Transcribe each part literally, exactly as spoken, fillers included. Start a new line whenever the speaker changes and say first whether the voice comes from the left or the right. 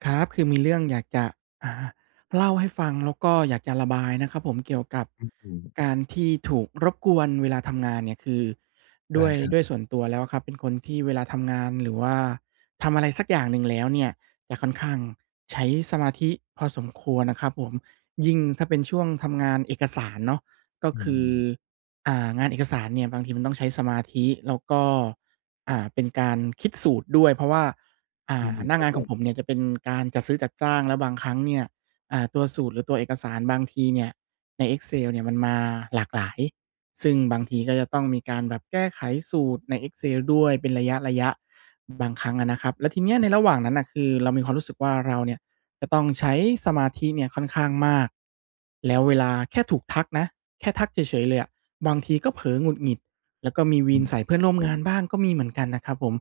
right: ครับ คือมีเรื่องอยากจะ อ่า เล่าให้ฟังแล้วก็อยากจะระบายนะครับผม เกี่ยวกับ
left: อือฮึ
right: การที่ถูกรบกวนเวลาทำงานเนี่ย คือ
left: ไ
right: ด
left: ด้
right: ้วย
left: ครับ
right: ด้วยส่วนตัวแล้วอะครับ เป็นคนที่เวลาทำงานหรือว่าทำอะไรสักอย่างหนึ่งแล้วเนี่ย จะค่อนข้างใช้สมาธิพอสมควรนะครับผม ยิ่งถ้าเป็นช่วงทำงานเอกสารเนาะ ก็
left: อ
right: คือ
left: ืม
right: อ่า งานเอกสารเนี่ยบางทีมันต้องใช้สมาธิ แล้วก็ อ่า เป็นการคิดสูตรด้วย เพราะว่า อ่
left: อื
right: า
left: ม
right: หน้
left: ค
right: า
left: รั
right: ง
left: บ
right: าน
left: ผ
right: ของ
left: ม
right: ผมเนี่ยจะเป็นการจัดซื้อจัดจ้างแล้วบางครั้งเนี่ย อ่า ตัวสูตรหรือตัวเอกสารบางทีเนี่ยใน Excel เนี่ยมันมาหลากหลาย ซึ่งบางทีก็จะต้องมีการแบบแก้ไขสูตรใน Excel ด้วยเป็นระยะ ๆ บางครั้งอะนะครับ แล้วทีเนี้ยในระหว่างนั้นน่ะ คือเรามีความรู้สึกว่าเราเนี่ยจะต้องใช้สมาธิเนี่ยค่อนข้างมาก แล้วเวลา แค่ถูกทักนะ แค่ทักเฉย ๆ เลยอะ บางทีก็เผลอหงุดหงิด แล้วก็มีว
left: อ
right: ี
left: ื
right: น
left: ม
right: ใส่เพื่
left: ค
right: อ
left: ร
right: น
left: ับ
right: ร่วม
left: ผ
right: ง
left: ม
right: านบ้างก็มีเหมือนกันนะครับผม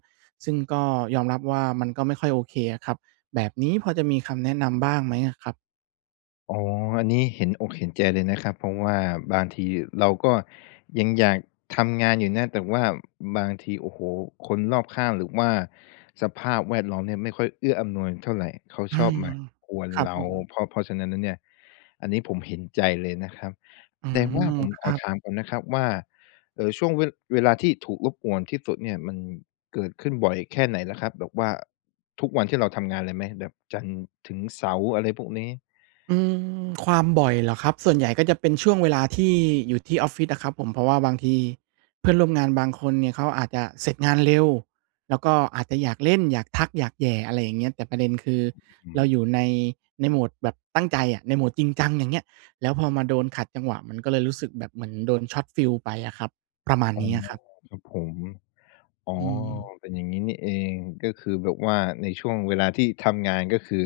right: ซึ่งก็ยอมรับว่ามันก็ไม่ค่อยโอเคอะครับ แบบนี้พอจะมีคำแนะนำบ้างไหมอะครับ?
left: อ๋อ อันนี้เห็นอกเห็นใจเลยนะครับ เพราะว่าบางทีเราก็ยังอยากทำงานอยู่นะ แต่ว่าบางที โอ้โฮ คนรอบข้าง หรือว่าสภาพแวดล้อมเนี่ยไม่ค่อยเอื้ออำนวยเท่าไร เขา
right: อื
left: ชอบ
right: อ
left: มากวน
right: ครับ
left: เรา
right: ผม
left: เพราะ เพราะฉะนั้นแล้วเนี่ย อันนี้ผมเห็นใจเลยนะครับ
right: อื
left: แต่ว่าผ
right: ม
left: ม
right: ค
left: ข
right: ร
left: อ
right: ับ
left: ถามก่อนนะครับว่า เออ ช่วง ว เวลาที่ถูกรบกวนที่สุดเนี่ย มัน เกิดขึ้นบ่อยแค่ไหนละครับ? แบบว่าทุกวันที่เราทำงานเลยไหม? แบบจันทร์ถึงเสาร์ อะไรพวกนี้
right: อืม ความบ่อยเหรอครับ? ส่วนใหญ่ก็จะเป็นช่วงเวลาที่อยู่ที่ออฟฟิศอะครับผม เพราะว่าบางที เพื่อนร่วมงานบางคนเนี่ยเขาอาจจะเสร็จงานเร็ว แล้วก็อาจจะอยากเล่น อยากทัก อยากแหย่ อะไรอย่างเงี้ย แต่ประเด็นคือ
left: อื
right: เรา
left: อ
right: อยู่ ใน ในโหมดแบบตั้งใจอะ ในโหมดจริงจัง อย่างเงี้ย แล้วพอมาโดนขัดจังหวะ มันก็เลยรู้สึกแบบเหมือนโดน Shot Feel ไปอะครับ ประมาณ
left: อ๋อ
right: นี้อะครับ
left: ครับผม อ๋อ
right: อืม
left: เป็นอย่างงี้นี่เอง ก็คือแบบว่าในช่วงเวลาที่ทำงาน ก็คือ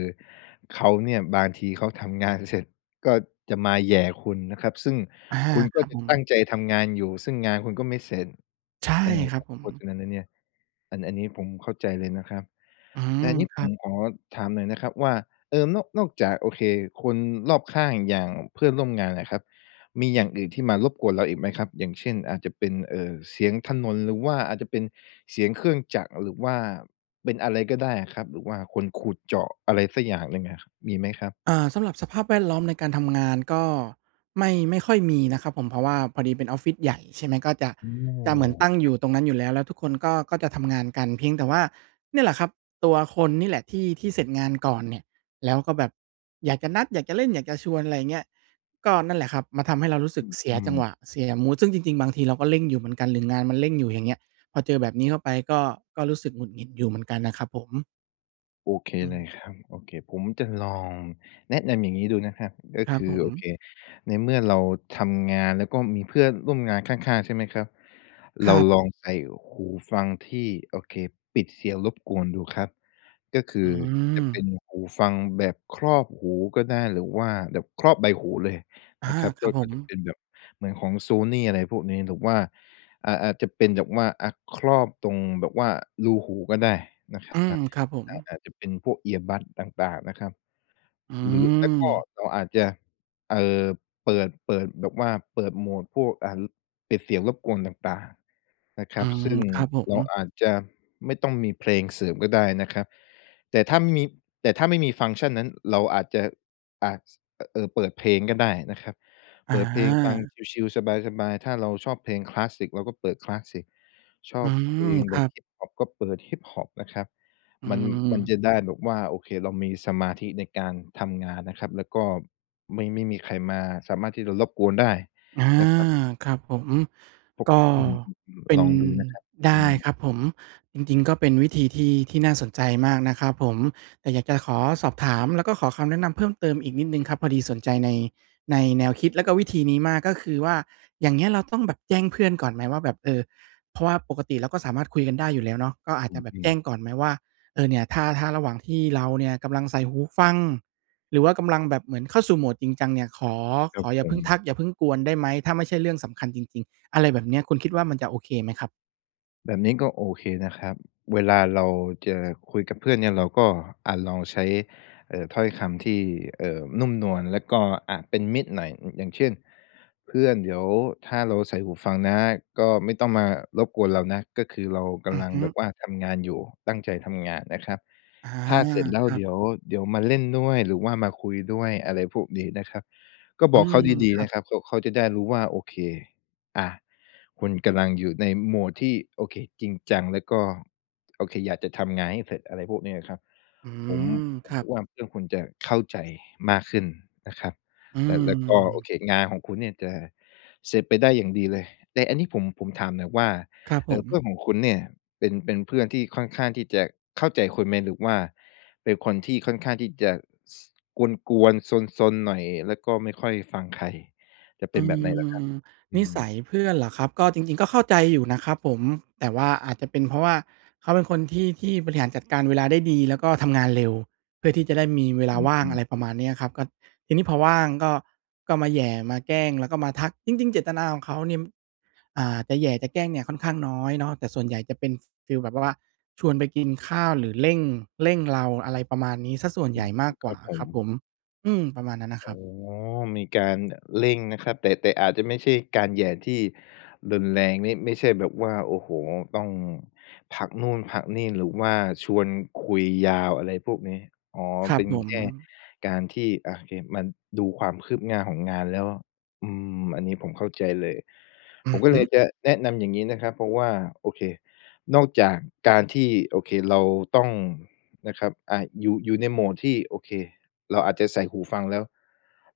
left: เขาเนี่ย บางทีเขาทำงานเสร็จก็จะมาแหย่คุณนะครับ ซึ่ง
right: อา
left: คุณ
right: ค
left: ก็
right: รับ
left: จะ
right: ผ
left: ตั
right: ม
left: ้งใจทำงานอยู่ ซึ่งงานคุณก็ไม่เสร็จ
right: ใช่
left: เออ
right: ครับผ
left: เ
right: ม
left: พราะฉะนั้นนะเนี่ย อัน อันนี้ผมเข้าใจเลยนะครับ
right: อื้อฮื
left: แต่อ
right: อ
left: ันนี้
right: ค
left: ผ
right: รั
left: ม
right: บ
left: ขอถามหน่อยนะครับว่า เอ่อ นอก นอกจากโอเคคนรอบข้างอย่างเพื่อนร่วมงานอะครับ มีอย่างอื่นที่มารบกวนเราอีกไหมครับ? อย่างเช่น อาจจะเป็น เอ่อ เสียงถนน หรือว่าอาจจะเป็นเสียงเครื่องจักร หรือว่าเป็นอะไรก็ได้อะครับ หรือว่าคนขุดเจาะ อะไรสักอย่างหนึ่งอะ มีไหมครับ?
right: อา สำหรับสภาพแวดล้อมในการทำงาน ก็ไม่ ไม่ค่อยมีนะครับผม เพราะว่าพอดีเป็นออฟฟิศใหญ่ ใช่ไหม ก็ จะ
left: อ้อ
right: จะเหมือนตั้งอ
left: ค
right: ย
left: ร
right: ู
left: ับ
right: ่ตรงนั้นอยู่แล้ว แล้วทุกคน ก็ ก็จะทำงานกัน เพียงแต่ว่า เนี่ยแหละครับ ตัวคนนี่แหละ ที่ ที่เสร็จงานก่อนเนี่ย แล้วก็แบบอยากจะนัด อยากจะเล่น อยากจะชวน อะไรอย่างเงี้ย ก็นั่นแหละครับ มาทำให้เรารู้ส
left: อ
right: ึ
left: ื
right: ก
left: อ
right: เสี
left: อ
right: ย
left: ื
right: จัง
left: ม
right: หวะ เสียมู้ด ซึ่งจริง ๆ บางทีเราก็เร่งอยู่เหมือนกัน หรืองานมันเร่งอยู่ อย่างเงี้ย พอเจอแบบนี้เข้าไป ก็ ก็รู้สึกหงุดหงิดอยู่เหมือนกันนะครับผม
left: โอเค
right: อื
left: เลย
right: ม
left: ครับ โอเค ผมจะลองแนะนำอย่างงี้ดูนะครับ ก็
right: คร
left: ค
right: ับ
left: ื
right: ผ
left: อ โ
right: ม
left: อเค ในเมื่อเราทำงาน แล้วก็มีเพื่อนร่วมงานข้าง ๆ ใช่ไหมครับ?
right: ค
left: เร
right: ร
left: า
right: ับ
left: ลองใส่หูฟังที่ โอเค ปิดเสียงรบกวนดูครับ ก็คื
right: อื
left: อจะเป
right: ม
left: ็นหูฟังแบบครอบหูก็ได้ หรือว่าแบบครอบใบหูเลย
right: อา
left: นะครับ
right: ค
left: ก
right: รั
left: ็
right: บผ
left: ก็
right: ม
left: จะเป็นแบบเหมือนของโซนี่ อะไรพวกนี้ หรือว่า อ่า อาจจะเป็นแบบว่า อะ ครอบตรงแบบว่ารูหูก็ได้นะครั
right: อ
left: บ
right: ื
left: อ
right: ม
left: า
right: ครับผ
left: อาจ
right: ม
left: อาจจะเป็นพวก earbud ต่าง ๆ นะครับ
right: อื
left: หรือไม่ก็
right: ม
left: เราอาจจะ เอ่อ เปิด เปิดแบบว่าเปิดโหมดพวก อ่า ปิดเสียงรบกวนต่าง ๆ นะค
right: อ
left: ร
right: ื
left: ับ
right: ม
left: ซึ่ง
right: ครับผ
left: เรา
right: ม
left: อาจจะไม่ต้องมีเพลงเสริมก็ได้นะครับ แต่ถ้า มี แต่ถ้าไม่มีฟังก์ชันนั้นเราอาจจะ อ่า ส เอ่อ เปิดเพลงก็ได้นะครับ
right: อ
left: เปิดเพลงฟัง
right: า
left: ชิล ๆ สบาย ๆ ถ้าเราชอบเพลงคลาสสิก เราก็เปิดคลาสสิก ชอ
right: อื
left: บเพล
right: ม
left: ง
right: ค
left: แบ
right: รั
left: บ
right: บ
left: ฮิปฮอป ก็เปิดฮิปฮอปนะครับ
right: อื
left: มัน มัน
right: ม
left: จะได้แบบว่า โอเค เรามีสมาธิในการทำงานนะครับ แล้วก็ไม่ ไม่มีใครมาสามารถที่จะรบกวนได้
right: อา
left: นะครับ
right: ครับผม
left: ผม
right: ก็
left: อืม
right: เ
left: ๆ
right: ป็
left: ๆ ล
right: น
left: องดูนะครับ
right: ได
left: อื
right: ้
left: ม
right: ครับผม จริง ๆ ก็เป็นวิธีที่ ที่น่าสนใจมากนะครับผม แต่อยากจะขอสอบถาม แล้วก็ขอคำแนะนำเพิ่มเติมอีกนิดหนึ่งครับ พอดีสนใจใน ในแนวคิด และก็วิธีนี้มาก ก็คือว่า อย่างเงี้ยเราต้องแบบแจ้งเพื่อนก่อนไหมว่า แบบ เออ เพราะว่าปกติเราก็สามารถคุยกันได้อยู่แล้วเนาะ ก็อาจ
left: อ
right: จะแบบ
left: ื
right: แจ
left: ม
right: ้ง
left: ๆ
right: ก่อนไหมว่า เออ เนี่ยถ้า ถ้าระหว่างที่เราเนี่ยกำลังใส่หูฟัง หรือว่ากำลังแบบเหมือนเข้าสู่โหมดจริงจังเนี่ย ขอ
left: คร
right: ข
left: ับ
right: ออย่
left: ผ
right: าเพิ่ง
left: ม
right: ทัก อย่าเพิ่งกวนได้ไหม ถ้าไม่ใช่เรื่องสำคัญจริง ๆ อะไรแบบเนี้ย คุณคิดว่ามันจะโอเคไหมครับ?
left: แบบนี้ก็โอเคนะครับ เวลาเราจะคุยกับเพื่อนเนี่ย เราก็ อะ ลองใช้ เอ่อ ถ้อยคำที่ เอ่อ นุ่มนวล แล้วก็ อะ เป็นมิตรหน่อย อย่างเช่น "เพื่อนเดี๋ยวถ้าเราใส่หูฟังนะ ก็ไม่ต้องมารบกวนเรานะ ก็คือเราก
right: อื
left: ำ
right: อ
left: ลัง
right: ฮึ
left: แบบว่าทำงานอยู่ ตั้งใจทำงานนะครับ
right: อ๋อ
left: ถ้าเสร็จแล้
right: ค
left: ว
right: รั
left: เ
right: บ
left: ดี๋ยว เดี๋ยวมาเล่นด้วยหรือว่ามาคุยด้วย" อะไรพวกนี้นะครับ ก็
right: อื
left: บอก
right: ม
left: เขาดี
right: คร
left: ๆ
right: ั
left: น
right: บ
left: ะครับ เพราะเขาจะได้รู้ว่าโอเค อะ คุณกำลังอยู่ในโหมดที่ โอเค จริงจัง แล้วก็ โอเคอยากจะทำงานให้เสร็จ อะไรพวกนี้อะครับ
right: อื
left: ผม
right: ม
left: ผ
right: ค
left: ม
right: รั
left: คิ
right: บ
left: ดว่าเพื่อนคุณจะเข้าใจมากขึ้นนะครับ
right: อื
left: แล้ว แล้วก็โอ
right: ม
left: เค งานของคุณเนี่ยจะเสร็จไปได้อย่างดีเลย แต่อันนี้ผม ผมถามหน่อยว่า
right: ครับ
left: เ
right: ผ
left: อ่อ
right: ม
left: เพื่อนของคุณเนี่ย เป็น เป็นเพื่อนที่ค่อนข้างที่จะเข้าใจคุณไหม? หรือว่าเป็นคนที่ค่อนข้างที่ ซ จะกวน ๆ ซน ๆ หน่อย แล้วก็ไม่ค่อยฟังใคร จะเ
right: อ
left: ป็
right: ื
left: นแบบไหนเหรอครับ?
right: ม
left: อ
right: น
left: ื
right: ิสั
left: ม
right: ยเพื่อนเหรอครับ ก็จริง ๆ ก็เข้าใจอยู่นะครับผม แต่ว่าอาจจะเป็นเพราะว่า เขาเป็นคนที่ ที่บริหารจัดการเวลาได้ดี แล้วก็ทำงานเร็ว เพื่อที่จะได้มีเวล
left: อ
right: าว่าง
left: ื
right: อะ
left: ม ๆ
right: ไรประมาณนี้อะครับ ก็ทีนี้พอว่างก็ ก็มาแหย่ มาแกล้ง แล้วก็มาทัก จริง ๆ เจตนาของเขาเนี่ย อ่า จะแหย่จะแกล้งเนี่ยค่อนข้างน้อยเนาะ แต่ส่วนใหญ่จะเป็นฟีลแบบว่าชวนไปกินข้าวหรือเร่ง เร่งเรา อะไรประมาณนี้ เสียส่วน
left: อื
right: ใหญ
left: ม
right: ่มาก
left: ค
right: กว
left: รั
right: ่า
left: บผ
right: ครับผ
left: ม
right: ม อืม ประมาณนั้นนะ
left: อ
right: ค
left: ๋อ
right: รับ
left: มีการเร่งนะครับ แต่ แต่อาจจะไม่ใช่การแหย่ที่รุนแรงนี่ ไม่ใช่แบบว่า โอ้โฮ ต้องพักนู่นพักนี่หรือว่าชวนคุยยาว อะไรพวกนี้ อ๋อ
right: ครั
left: เป
right: บ
left: ็น
right: ผ
left: แค่
right: ม
left: การที่ อะ เห็นมันดูความคืบหน้าของงานแล้ว อืม อันนี้ผมเข้าใจเลย
right: อื
left: ผม
right: อ
left: ก็
right: ฮ
left: เ
right: ึ
left: ลยจะแนะนำอย่างนี้นะครับ เพราะว่า โอเค นอกจากการที่ โอเค เราต้อง นะครับ อ่า อยู่ อยู่ในโหมดที่ โอเค เราอาจจะใส่หูฟังแล้ว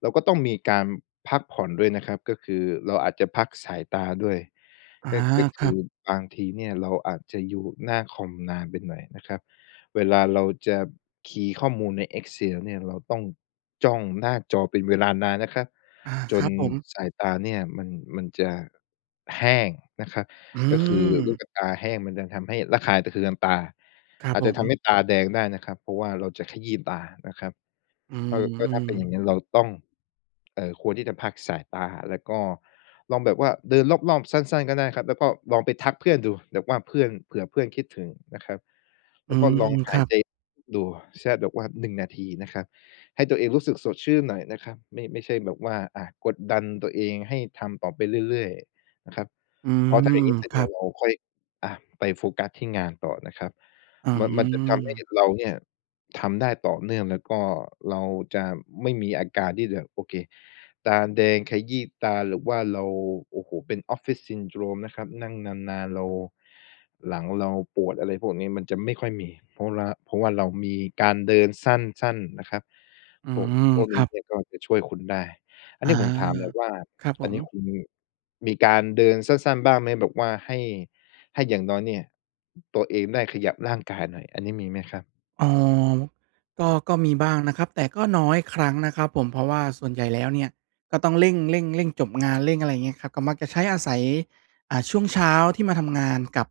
left: เราก็ต้องมีการพักผ่อนด้วยนะครับ ก็คือเราอาจจะพักสายตาด้วย
right: อา
left: ก็ ก็ค
right: คร
left: ื
right: ั
left: อ
right: บ
left: บางทีเนี่ยเราอาจจะอยู่หน้าคอมนานไปหน่อยนะครับ เวลาเราจะคีย์ข้อมูลใน Excel เนี่ย เราต้องจ้องหน้าจอเป็นเวลานานนะครับ
right: อา
left: จ
right: คร
left: น
right: ับผม
left: สายตาเนี่ยมัน มันจะแห้งนะครับ
right: อื
left: ก็คือลูก
right: ม
left: กะตาแห้งมันจะทำให้ระคายเคืองตา
right: ครับ
left: อาจ
right: ผ
left: จะทำ
right: ม
left: ให้ตาแดงได้นะครับ เพราะว่าเราจะขยี้ตานะครับ
right: อื
left: ก็ ก็ถ้
right: ม
left: าเป็นอ
right: ๆ
left: ย่างงั้นเราต้อง เอ่อ ควรที่จะพักสายตา แล้วก็ลองแบบว่าเดินรอบ ๆ สั้น ๆ ก็ได้ครับ แล้วก็ลองไปทักเพื่อนดู แบบว่าเพื่อน เผื่อเพื่อนคิดถึงนะครับ แ
right: อ
left: ล
right: ื
left: ้วก็
right: ม
left: ลองห
right: ค
left: า
right: รั
left: ย
right: บ
left: ใจดู ใช่ แบบว่า หนึ่ง นาทีนะครับ ให้ตัวเองรู้สึกสดชื่นหน่อยนะครับ ไม่ ไม่ใช่แบบว่า อะ กดดันตัวเองให้ทำต่อไปเรื่อย ๆ นะครับ
right: อื
left: เพราะถ้า
right: ม
left: อย่างงี้เสร็จ
right: ค
left: เ
right: ร
left: น
right: ั
left: ี่ย
right: บ
left: เราค่อย อะ ไปโฟกัสที่งานต่อนะครับ
right: อื
left: มัน มันจะทำให้
right: ม
left: เราเนี่ย ทำได้ต่อเนื่อง แล้วก็เราจะไม่มีอาการที่แบบ โอเค ตาแดง ขยี้ตา หรือว่าเรา โอ้โฮ เป็น Office Syndrome นะครับ นั่งนาน ๆ เรา หลังเราปวด อะไรพวกนี้ มันจะไม่ค่อยมี เพราะว่าล้า เพราะว่าเรามีการเดินสั้น ๆ นะครับ
right: อื
left: พวก
right: ม
left: พวก
right: ค
left: น
right: ร
left: ี้
right: ับ
left: เนี่ยก็จะช่วยคุณได้ อัน
right: อ
left: น
right: า
left: ี้ผมถามหน่อยว่า
right: ครับผ
left: อันนี
right: ม
left: ้คุณมี มีการเดินสั้น ๆ บ้างไหม? แบบว่าให้ ให้อย่างน้อยเนี่ย ตัวเองได้ขยับร่างกายหน่อย อันนี้มีไหมครับ?
right: อ้อ ก็ ก็มีบ้างนะครับ แต่ก็น้อยครั้งนะครับผม เพราะว่าส่วนใหญ่แล้วเนี่ย ก็ต้องเร่ง ๆ ๆ จบงาน เร่ง อะไรอย่างเงี้ยครับ ก็มักจะใช้อาศัย อา ช่วงเช้าที่มาทำงานกับ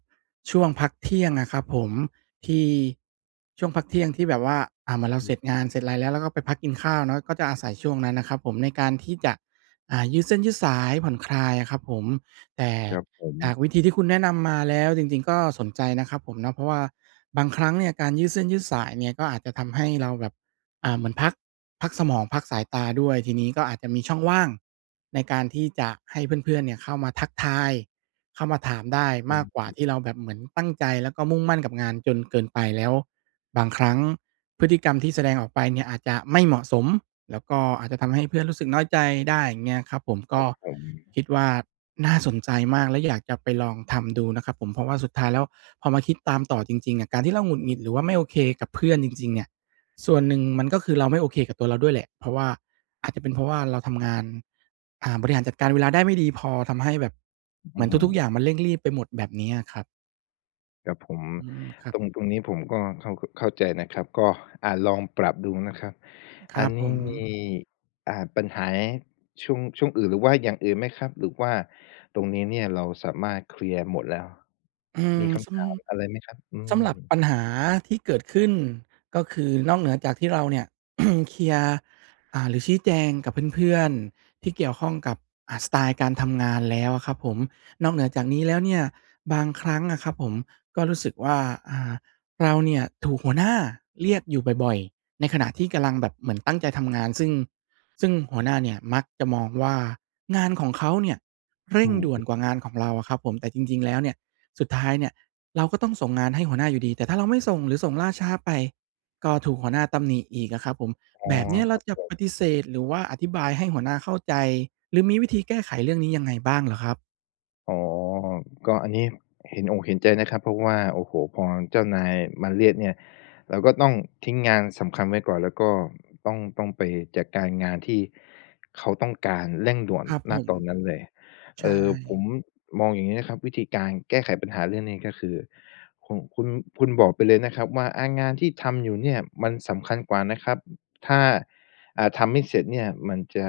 right: ช่วงพักเที่ยงอะครับผม ที่ ช่วงพักเที่ยงที่แบบว่า อะ เหมือนเร
left: อ
right: า
left: ื
right: เสร
left: ม
right: ็จงาน เสร็จอะไรแล้ว เราก็ไปพักกินข้าวเนาะ ก็จะอาศัยช่วงนั้นนะครับผม ในการที่จะ อ่า ยืดเส้นยืดสาย ผ่อนคลายอะครับผม แต่
left: ครับผ
right: จาก
left: ม
right: วิธีที่คุณแนะนำมาแล้วจริง ๆ ก็สนใจนะครับผมเนาะ เพราะว่าบางครั้งเนี่ยการยืดเส้นยืดสายเนี่ย ก็อาจจะทำให้เราแบบ อ่า เหมือนพัก พักสมอง พักสายตาด้วย ทีนี้ก็อาจจะมีช่องว่างในการที่จะให้เพื่อน ๆ เนี่ยเข้ามาทักทาย เข้ามาถามได้
left: อ
right: มา
left: ื
right: กกว่า
left: ม
right: ที่เราแบบเหมือนตั้งใจ แล้วก็มุ่งมั่นกับงานจนเกินไป แล้วบางครั้งพฤติกรรมที่แสดงออกไปเนี่ยอาจจะไม่เหมาะสม แล้วก็อาจจะทำให้เพื่อนรู้สึกน้อยใจได้ อย่างเงี้ยครับผม ก
left: คร
right: ็
left: ับผม
right: คิดว่าน่าสนใจมาก และอยากจะไปลองทำดูนะครับผม เพราะว่าสุดท้ายแล้ว พอมาคิดตามต่อจริง ๆ อะ การที่เราหงุดหงิด หรือว่าไม่โอเคกับเพื่อนจริง ๆ เนี่ย ส่วนหนึ่งมันก็คือเราไม่โอเคกับตัวเราด้วยแหละ เพราะว่า อาจจะเป็นเพราะว่าเราทำงาน อ่า บริหารจัดการเวลาได้ไม่ดีพอ ทำให้แบบ
left: อ
right: เห
left: ื
right: มือนทุก ๆ อย
left: ม
right: ่างมันเร่งรีบไปหมด แบบนี้อะครับ
left: ครับผม
right: อืม ครั
left: ต
right: บ
left: รง ตรงนี้ผมก็เข้า เข้าใจนะครับ ก็ อะ ลองปรับดูนะครับ
right: ค
left: อ
right: ร
left: ั
right: ั
left: น
right: บ
left: น
right: ผ
left: ี้
right: ม
left: มี อ่า ปัญหาย ช่วง ช่วงอื่น หรือว่าอย่างอื่นไหมครับ? หรือว่าตรงนี้เนี่ย เราสามารถเคลียร์หมดแล้ว
right: อื
left: มี
right: ม
left: ค
right: ส
left: ำถามอะไรไหมครับ? อื
right: ำ สำหรับ
left: ม
right: ปัญหาที่เกิดขึ้น ก็คือนอกเหนือจากที่เราเนี่ย เคลียร์ อ่า หรือชี้แจงกับเพื่อน ๆ ที่เกี่ยวข้องกับ อ่า สไตล์การทำงานแล้วอะครับผม นอกเหนือจากนี้แล้วเนี่ย บางครั้งอะครับผม ก็รู้สึกว่า อ่า เราเนี่ย ถูกหัวหน้าเรียกอยู่บ่อย ๆ ในขณะที่กำลังแบบเหมือน ตั้งใจทำงาน ซึ่ง ซึ่งหัวหน้าเนี่ย มักจะมองว่างานของเขาเนี่ย เร
left: อ
right: ่
left: ื
right: ง
left: อ
right: ด่ว
left: ฮ
right: น
left: ึ
right: กว่างานของเราอะครับผม แต่จริง ๆ แล้วเนี่ย สุดท้ายเนี่ย เราก็ต้องส่งงานให้หัวหน้าอยู่ดี แต่ถ้าเราไม่ส่ง หรือส่งล่าช้าไป ก็ถูกหัวหน้าตำหนิอีกอะครับผม
left: อ๋อ
right: แบบนี้เ
left: ค
right: ร
left: ร
right: า
left: ับ
right: จะ
left: ผม
right: ปฏิเสธ หรือว่าอธิบายให้หัวหน้าเข้าใจ หรือมีวิธีแก้ไขเรื่องนี้ยังไงบ้างเหรอครับ?
left: อ๋อ ก็อันนี้เห็นอกเห็นใจนะครับ เพราะว่า โอ้โฮ พอเจ้านายมาเรียกเนี่ย เราก็ต้องทิ้งงานสำคัญไว้ก่อน แล้วก็ต้อง ต้องไปจัดการงานที่เขาต้องการเร่งด่วน
right: ครับ
left: ณ
right: ผม
left: ตอนนั้นเลย
right: ใช
left: เอ่อ ผม
right: ่
left: มองอย่างนี้นะครับ วิธีการแก้ไขปัญหาเรื่องนี้ ก็คือ ขุ คุณ คุณบอกไปเลยนะครับว่า อา งานที่ทำอยู่เนี่ย มันสำคัญกว่านะครับ ถ้า อ่า ทำไม่เสร็จเนี่ย มันจะ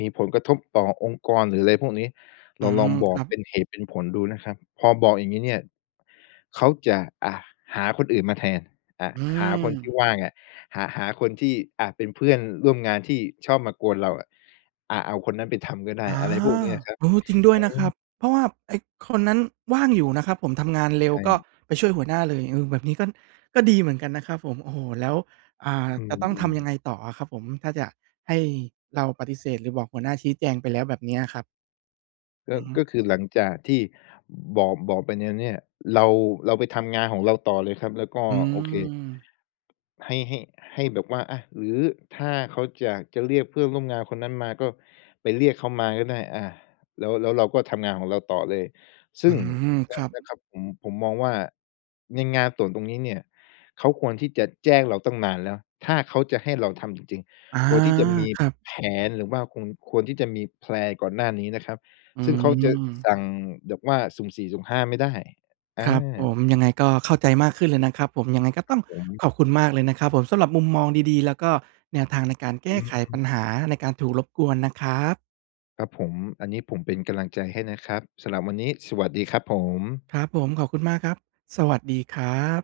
left: มีผลกระทบต่อองค์กรหรือไรพวกนี้
right: อ
left: เ
right: ื
left: ราล
right: ม
left: องบ
right: ค
left: อ
right: ร
left: ก
right: ับ
left: เป็นเหตุเป็นผลดูนะครับ พอบอกอย่างนี้เนี่ย เขาจะ อะ หาคนอื่นมาแทน อะ
right: อื
left: หาคนที่
right: ม
left: ว่างอะ หะ หาคนที่ อะ เป็นเพื่อนร่วมงานที่ชอบมากวนเราอะ อะ เอาคนนั้นไปทำก็ได้
right: อา
left: อะไรพวกนี้อะครับ
right: เออ
left: อ
right: จริงด้วย
left: ื
right: นะครับ
left: ม
right: เพราะว่าไอ้ คนนั้นว่างอยู่นะครับผม ทำงานเร็
left: ใช
right: วก็
left: ่
right: ไปช่วยหัวหน้าเลย เออ แบบนี้ก็ ก็ดีเหมือนกันนะครับผม โอ้โฮ แล้ว อ่า
left: อื
right: จะต้องท
left: ม
right: ำยั
left: ๆ
right: งไงต่ออะครับผม ถ้าจะ ให้เราปฏิเสธหรือบอกหัวหน้า ชี้แจงไปแล้วแบบนี้อะครับ
left: ก็
right: อือฮึ
left: ก็คือหลังจากที่บอก บอกไปแน้ว เนี่ย เรา เราไปทำงานของเราต่อเลยครับ แล้วก็
right: อื
left: โอเค
right: ม
left: ให้ ให้ ให้แบบว่า อะ หรือถ้าเขาอยากจะเรียกเพื่อนร่วมงานคนนั้นมา ก็ไปเรียกเขามาก็ได้ อา แล้ว แล้วเราก็ทำงานของเราต่อเลย ซึ
right: อ
left: ่
right: ื
left: ง
right: ม
left: น
right: คร
left: ะ
right: ับ
left: นะครับผม ผมมองว่าในงานส่วนตรงนี้เนี่ย เขาควรที่จะแจ้งเราตั้งนานแล้ว ถ้าเขาจะให้เราทำจริง
right: อา
left: ๆ ควรที่จะมี
right: ครับ
left: แผน หรือว่าควรที่จะมี แพลน ก่อนหน้านี้นะครับ
right: อื
left: ซึ่งเขาจะส
right: ม
left: ั่งแบบว่าสุ่มสี่สุ่มห้าไม่ได้ อ
right: ครับผ
left: า
right: ม ยังไงก็เข้าใจมากขึ้นเลยนะครับผม ยังไงก็
left: คร
right: ต
left: ั
right: ้
left: บ
right: อง
left: ผม
right: ขอบคุณมากเลยนะครับผม สำหรับมุมมองดี ๆ แล้วก็แนวทาง ในการแก
left: อื
right: ้ไข
left: ม
right: ปัญหาในการถูกรบกวนนะครับ
left: ครับผม อันนี้ผมเป็นกำลังใจให้นะครับ สำหรับวันนี้ สวัสดีครับผม
right: ครับผม ขอบคุณมากครับ สวัสดีครับ